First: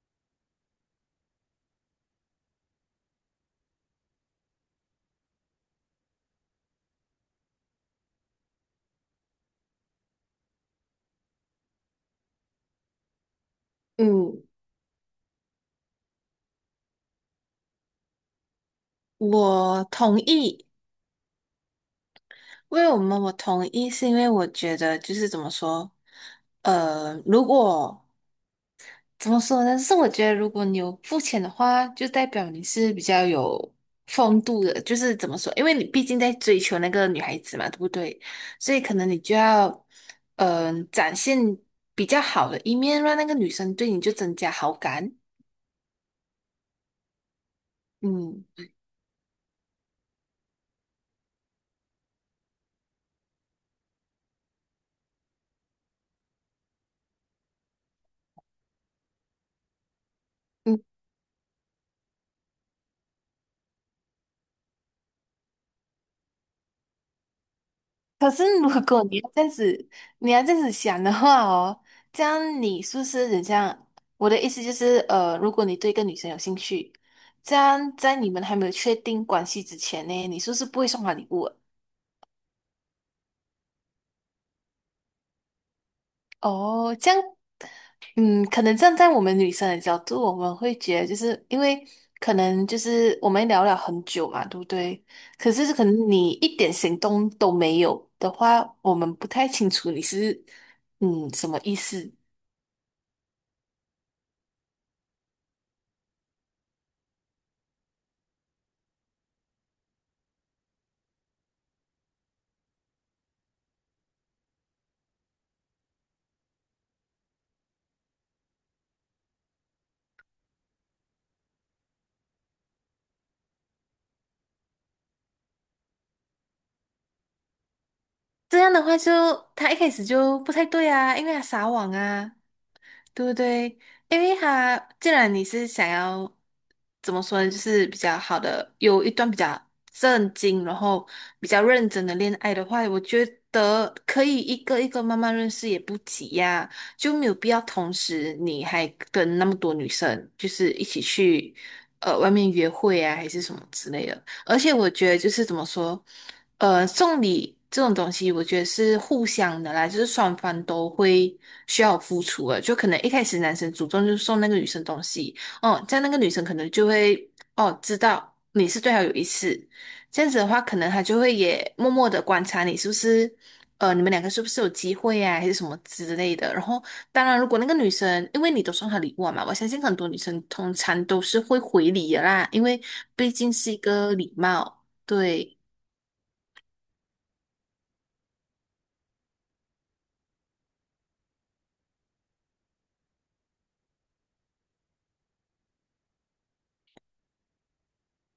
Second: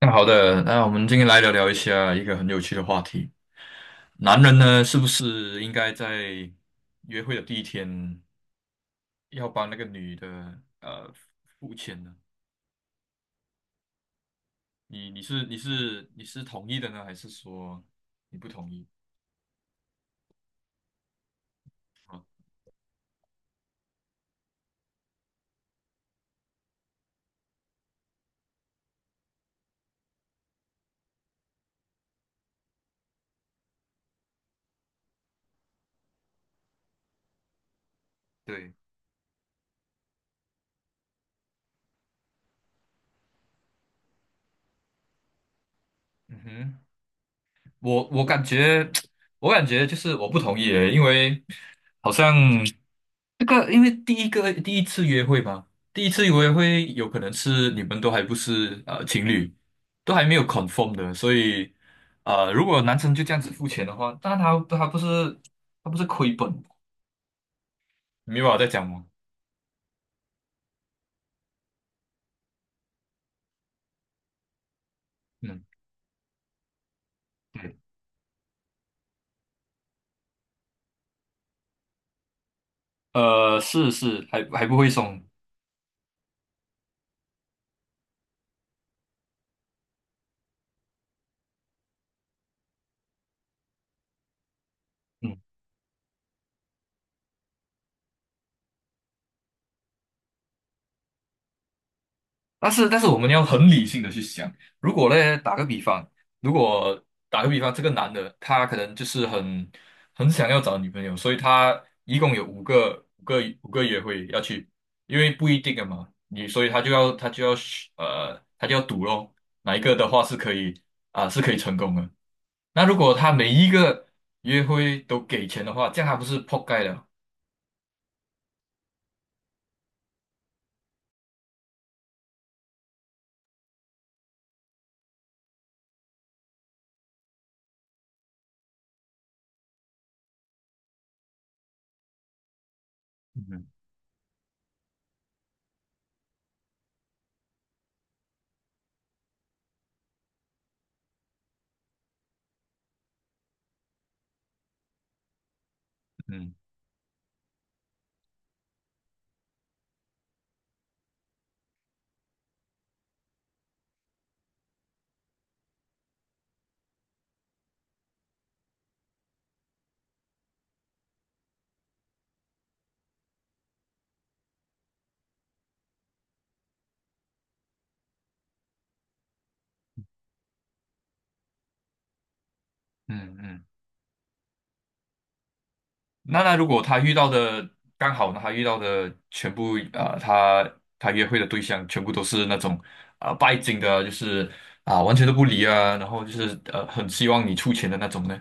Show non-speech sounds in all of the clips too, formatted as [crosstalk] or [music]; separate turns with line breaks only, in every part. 那好的，那我们今天来聊聊一下一个很有趣的话题。男人呢，是不是应该在约会的第一天要帮那个女的付钱呢？
嗯，
你是同意的呢，还是说你不同意？
我同意。为我们我同意，是因为我觉得就是怎么说，如果怎么说呢？是我觉得如果你有付钱的话，就代表你是比较有风度的。就是怎么说，因为你毕竟在追求那个女孩子嘛，对不对？所
对，
以可能你就要，展现比较好的一面，让那个女生对你就增加好感。
嗯哼，我我感
嗯。
觉 [tsk] 我感觉就是我不同意耶，因为好像。这个因为第一次约会嘛，第一次约会有可能是你们都还不是情侣，都还没有 confirm 的，所以如果男生就这样子付钱的话，那他他不是他不是亏本？
可
你明
是
白我在
如
讲
果
吗？
你要这样子，你要这样子想的话哦，这样你是不是很像？我的意思就是，如
嗯，
果你对一个女生有兴趣，这
对，
样在你们还没有确定关系之前呢，你是不是不会送她礼物的？
还不会送，
哦，这样，可能站在我们女生的角度，我们会觉得就是因为可能就是我们聊了很久嘛，对不对？
嗯。
可是可能你一点行动都没有的话，我们不太清楚你是什么意思。
但是，但是我们要很理性的去想，如果呢，打个比方，如果打个比方，这个男的他可能就是很想要找女朋友，所以他一共有五个约会要去，因为不一定的嘛，你所以他就要赌咯，哪一个的话是可以啊、是可以成功的。那如果他每一个约会都给钱的话，这样他不是破盖了？
这样的话就，他一开始就不太对啊，因为他撒网啊，对不对？因为他既然你是想要怎么说呢，就是比较好的，有一段比较正经，然后比较认真的恋爱的话，我觉
嗯
得可以一个一个慢慢认识也不急呀、就没有必要同时你还跟那么多女生就是一起去外面约会啊，还是什么之类的。而且我觉得就是怎么说，
嗯
送礼这种东西，我觉得是互相的啦，就是双方都会需要付出的。就可能一开始男生主动就送那个女生东西，哦，这样那个女生可能就会哦知道你是对她有意思，这样子的话，可能她就会也默默的观察你是不是，你们两个是不是有机会啊，还是什么之类的。然后当然，如果那个女生，因为你都送她礼物了嘛，我相信很多女生通常都是会回礼的啦，因为毕
嗯
竟
嗯。
是一个礼貌。对，
那如果他遇到的刚好呢，他遇到的全部啊、他约会的对象全部都是那种啊、呃拜金的，就是啊、完全都不理啊，然后就是呃很希望你出钱的那种呢？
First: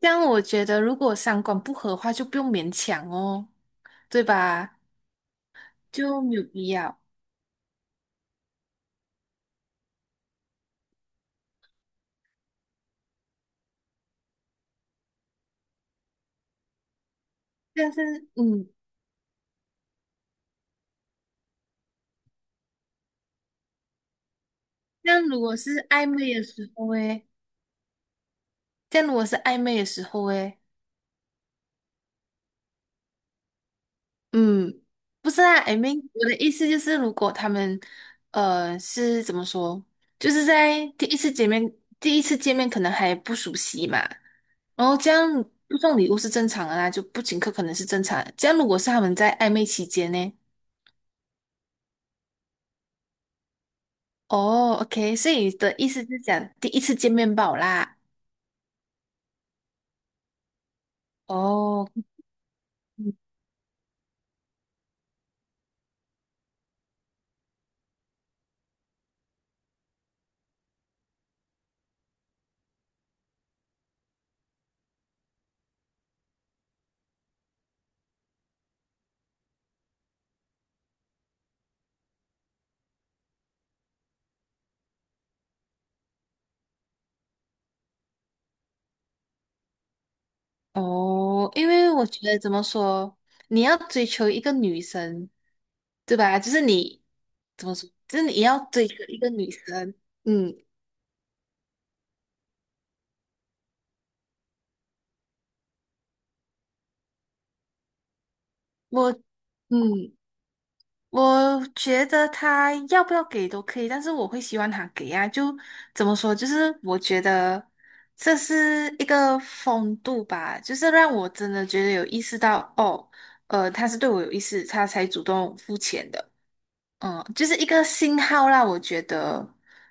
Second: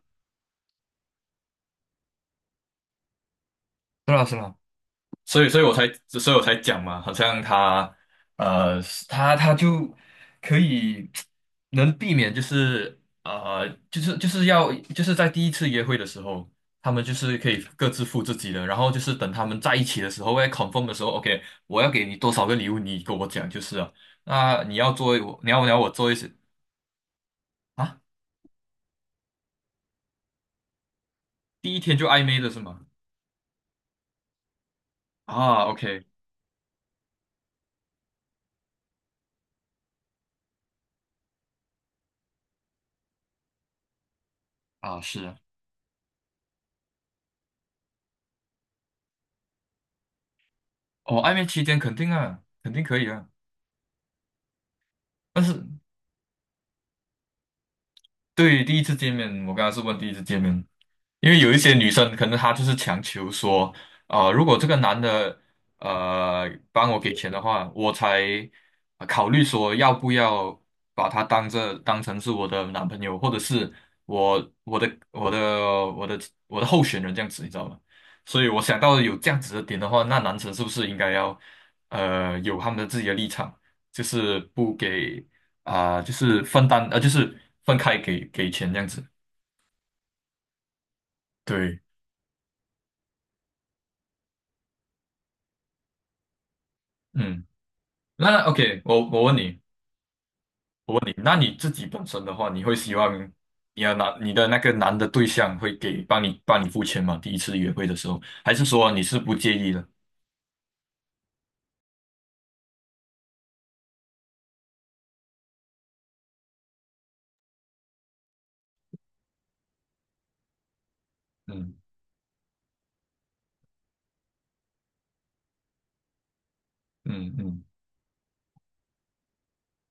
这样我觉得，如果三观不合的话，就不用勉强哦，
是
对
啦是啦，
吧？
所以，所以我才，
就
所
没
以我
有
才
必
讲
要。
嘛，好像他，呃，他他就可以能避免，就是呃，就是就是要就是在第一次约会的时候，他们就是可以各
但是，
自付自己的，
嗯，
然后就是等他们在一起的时候，要 confirm 的时候，OK，我要给你多少个礼物，你跟我讲就是了。那你要
这
做，
样如
你
果
要你
是
要我
暧
做一些
昧的时候，诶，
啊，
这样如果是暧昧的时候，诶。
第一天就暧昧的是吗？
嗯，不是啊，
啊，OK，
我的意思就是，如果他们，是怎么说，就是在第一次见面，第一次见面可能还不熟悉嘛，然后
啊，
这
是啊，
样不送礼物是正常的啦，就不请客可能是正常的这样如果是他们在暧昧期间呢？
哦，暧昧期间肯定啊，肯定可以啊。
哦，OK，所以
但
你
是。
的意思是讲第一次见面吧啦？
对，第一次见面，我刚刚是问第一次见面，因为有一些
哦
女生可能她就是强求说，啊，如果这个男的帮我给钱的话，我才考虑说要不要把他当这当成是我的男朋友，或者是我我的我的我的我的候选人这样子，你知道吗？所以我想到有这样子的点的话，那男生是不是应该要有他们的自己的立场，就是不给。啊、就是分担，呃，就是分开给钱这样子。
哦，因
对，
为我觉得怎么说，你要追求一个女生，对吧？就是你
嗯，
怎么说，就是你
那
要
OK，
追求
我
一
我
个
问
女
你，
生。嗯，
问你，那你自己本身的话，你会希望你的那个男的对象会给帮你付钱吗？第一次约会的时候，还是说你
我
是不介意
嗯，
的？
我觉得他要不要给都可以，但是我会希望他给啊。就怎么说，就是我觉得这是一个风度吧，就是让我真的
嗯
觉得有意识到，哦，他是对我有意思，他才主动付钱的。
嗯
就是
嗯
一个信号啦，我觉得，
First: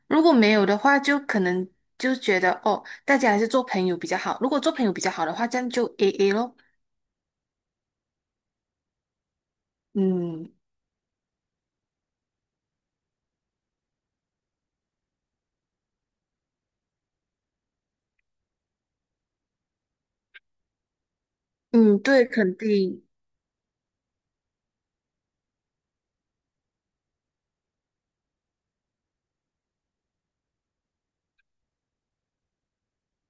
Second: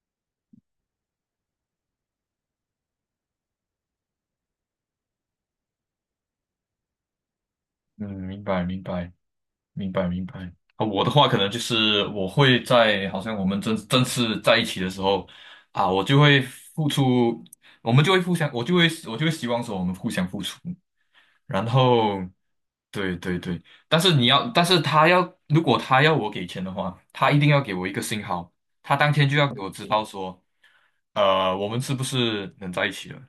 如果没有的话，就可能就觉得哦，大家还是做朋友比较好。如果做朋友比较好的话，这样就 AA 咯。
嗯，明白明白明白明白。
嗯
啊，我的话可能就是我会在好像我们正式在一起的时候啊，我就会付出，我们就会互相，我就会希望说我们互相付出。然
嗯，
后
对，肯定
对对对，但是他要，如果他要我给钱的话，他一定要给我一个信号，他当天就要给我知道说，呃，我们是不是能在一起了？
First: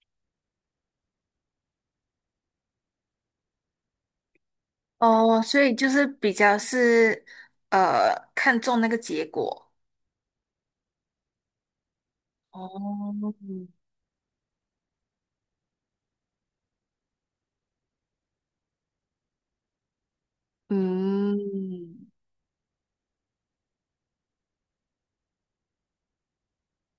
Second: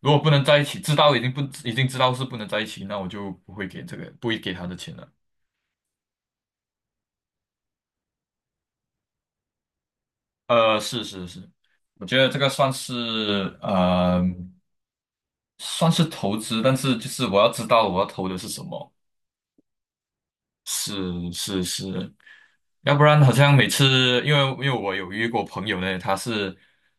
如果不能在一起，知道已经不已经知道是不能在一起，那我就不会给这个，不会给他的钱了。
哦，所以就是比较是看重那个结果。
呃，是是是，我觉得这个算
哦，
是呃，算是投资，但是就是我要知道我要投的是什么。是是
嗯
是，要不然好像每次，因为我有约过朋友呢，他是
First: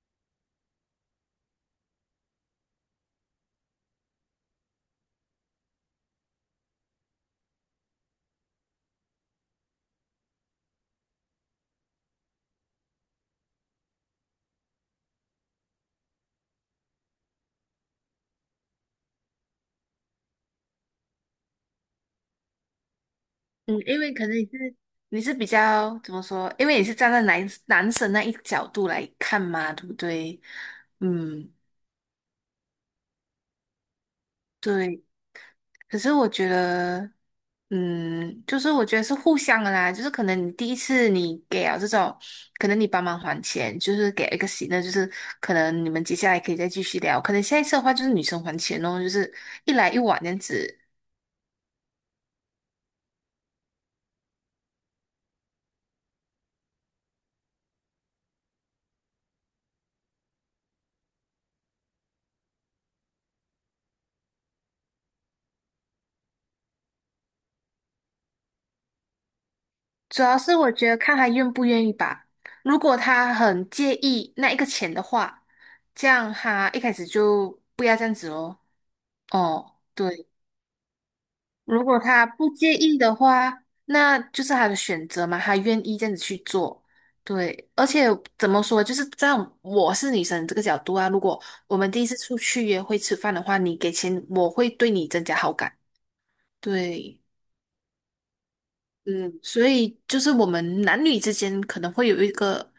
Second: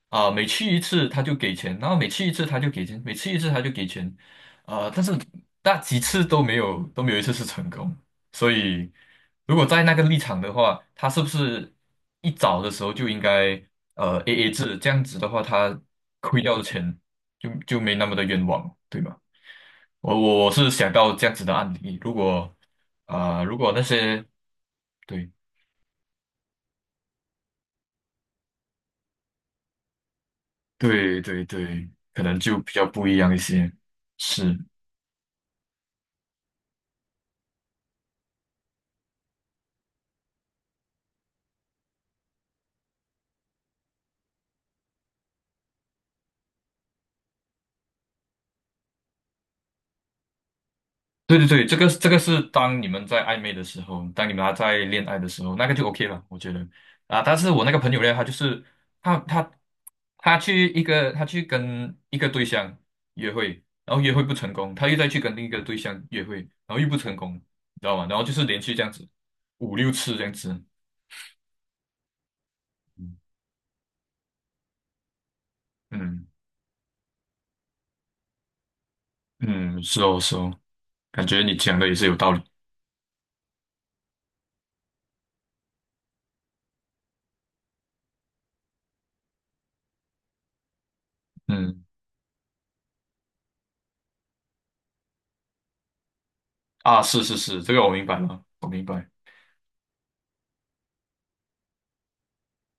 啊、每去一次他就给钱，然后每去一次他就给钱，每去一次他就给钱，呃，但是那几次都没有一次是成功，所以如果在那个立场的话，他是不是一早的时候就应该AA 制，这样子的话他亏掉的钱就没那么的冤枉，对吧？我是想到这样子的案例，如果啊、如果
嗯，
那
因为
些。
可能你是你
对。
是比较怎么说？因为你是站在男生那一角度来看嘛，对不对？
对对
嗯。
对，可能就比较不一样一些。是，
对，可是我觉得，就是我觉得是互相的啦，就是可能你第一次你给了这种，可能你帮忙还钱，就是给了一个喜乐，就是可能你们接下来可以再继续聊，可能下一次的话就是女生还钱哦，就是一来一往这样子。
对对对，这个这个是当你们在暧昧的时候，当你们还在恋爱的时候，那个就 OK 了，我觉得啊。但是我那个朋友呢，他就是他他他去一个他去跟一个对象约会，然后约会不成功，他又再去跟另一个对象约会，然后又不成功，你知道吗？然后就是连续这样子五六次
主
这样
要是
子。
我觉得看他愿不愿意吧，如果
嗯
他很介意那一个钱的话，这
嗯，
样他一开始就不要这样子哦。哦，
嗯是哦
对。
是哦，感觉你讲
如
的也
果
是有
他
道理。
不介意的话，那就是他的选择嘛，他愿意这样子去做。对，而且怎么说，就是在我是女生这个角度啊，如果我
嗯。
们第一次出去约会吃饭的话，你给钱，我会对你增加好感。
啊，
对，
是是是，这个我明白了，我明白
嗯，所以就是我们男女之间可能会有一个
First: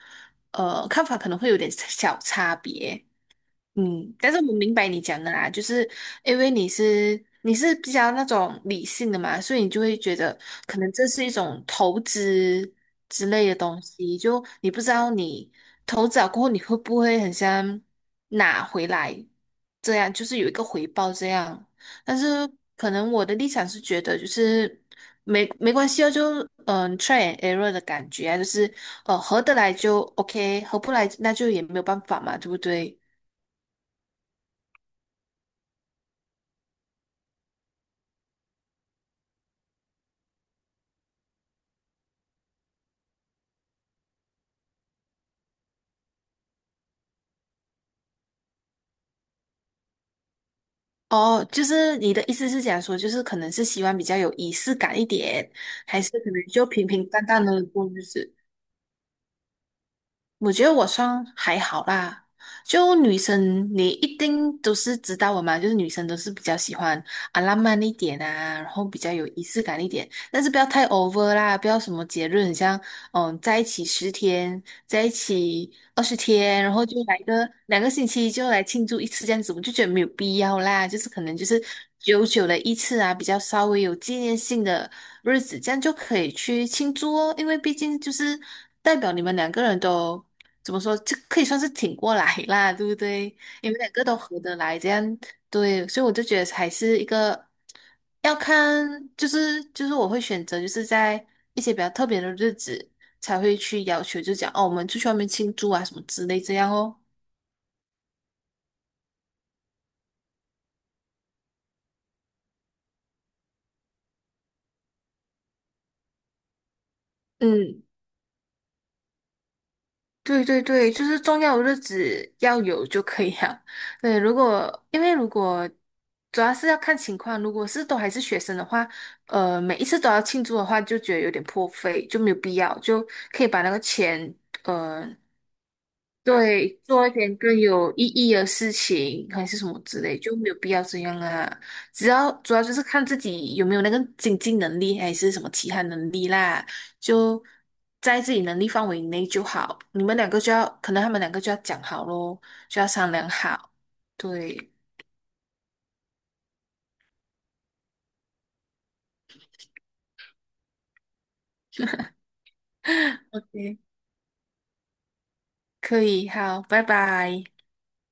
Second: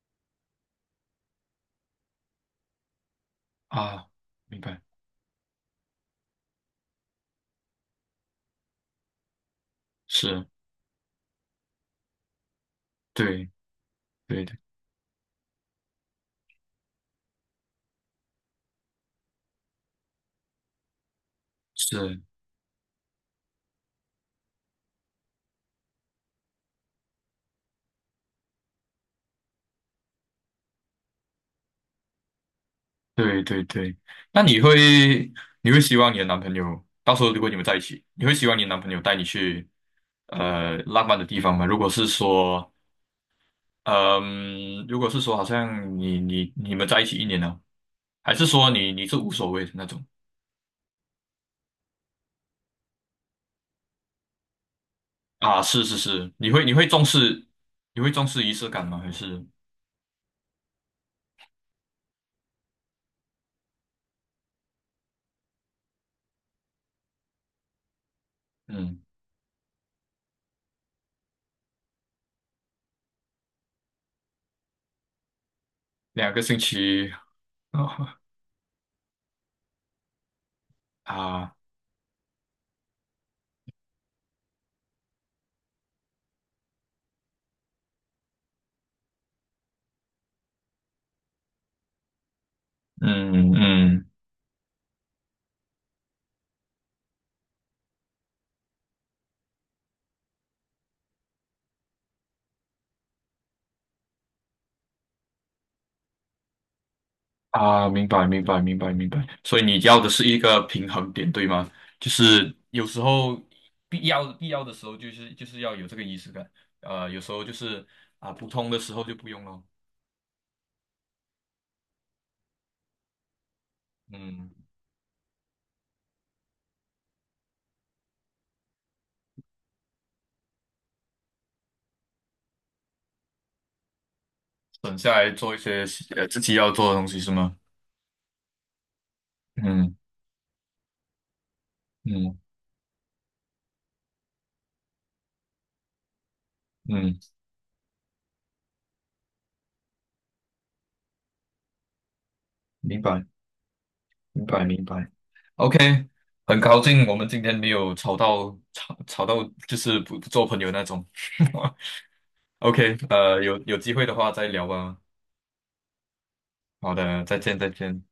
看法，可能会有点小差别。
啊，
但是我
明
明
白，
白你讲的啦，就是因为你是比较那种理性的嘛，所以你就会觉得
是，
可能这是一种投资之类
对
的东西，
对
就
对，
你不知道你投资了过后你会不会很像拿回来，这样就是有一个回报这样。但
是，
是可能我的立场是觉得就是没关系啊，就try and error 的感觉啊，就是合得来就 OK，合不来那就也没有办法嘛，对不对？
对对对。那你会希望你的男朋友到时候如果你们在一起，你会希望你的男朋友带你去浪漫的地方吗？如果是说，嗯、如果是说好像你们在一起一年了，还是说你是无所谓的那种
哦，就是你的意思是讲说，就是可能是希望比较有仪式感一点，
啊？是是
还是可
是，
能就
你
平
会重
平淡淡
视
的过
你
日
会重
子？
视仪式感吗？还是
我觉得我算还好啦，就女生你一定都是知道我嘛，就是女生都是比较喜欢啊浪漫一点啊，然后比
嗯
较有仪式感一点，但是不要太 over 啦，不要什么节日很像在一起十天，在一起二十
两个星
天，然后就
期？
来个两个星
[laughs]
期就来庆祝一次这样子，我就觉得没有必要啦，就是可能就
啊，
是久久的一次啊，比较稍微有纪念性的日子，这样就可以去庆祝哦，因为毕竟就是代表你们两个人都。怎么说，这可以算是挺过来啦，对不对？
嗯
你们两个
嗯
都合得来，这样对，所以我就觉得还是一个要看，就是我会选择就是在一些比较特别的日子才会去要求，就讲哦，我们出去外面庆祝啊什么之类这样哦。
啊，明白明白明白明白，所以你要的是一个平衡点，对吗？就是有时候必要的时候，就是要有这个仪式感，呃，有时候就
嗯。
是啊不通的时候就不用了，
对对对，就是重要的日子要有就可以了。[laughs] 对，如
嗯，
果因为如果主要是要看情况，如果是都还是学生的话，每一次都要庆祝的话，就觉得有点破费，就没有必要，就可以把那个钱，
省
呃，
下来做一些自己要
对，
做的东
做一
西是
点
吗？
更有意义的事情，还是什么
嗯
之类，就没有必要这样啊。只要
嗯
主要就是看自己有没有那个经济能力，还是什么其他能力啦，
嗯，
就在自己能力范围内就好。你们两个就要，可能他们两个就要讲好咯，就要
明
商
白
量好。
明白
对
明白，OK，很高兴我们今天没有吵到到就是不做朋友那种 [laughs]，OK，
[laughs]
呃，有
，OK，
机会的话再聊吧。
可以，好，拜
好的，再
拜。
见，再见。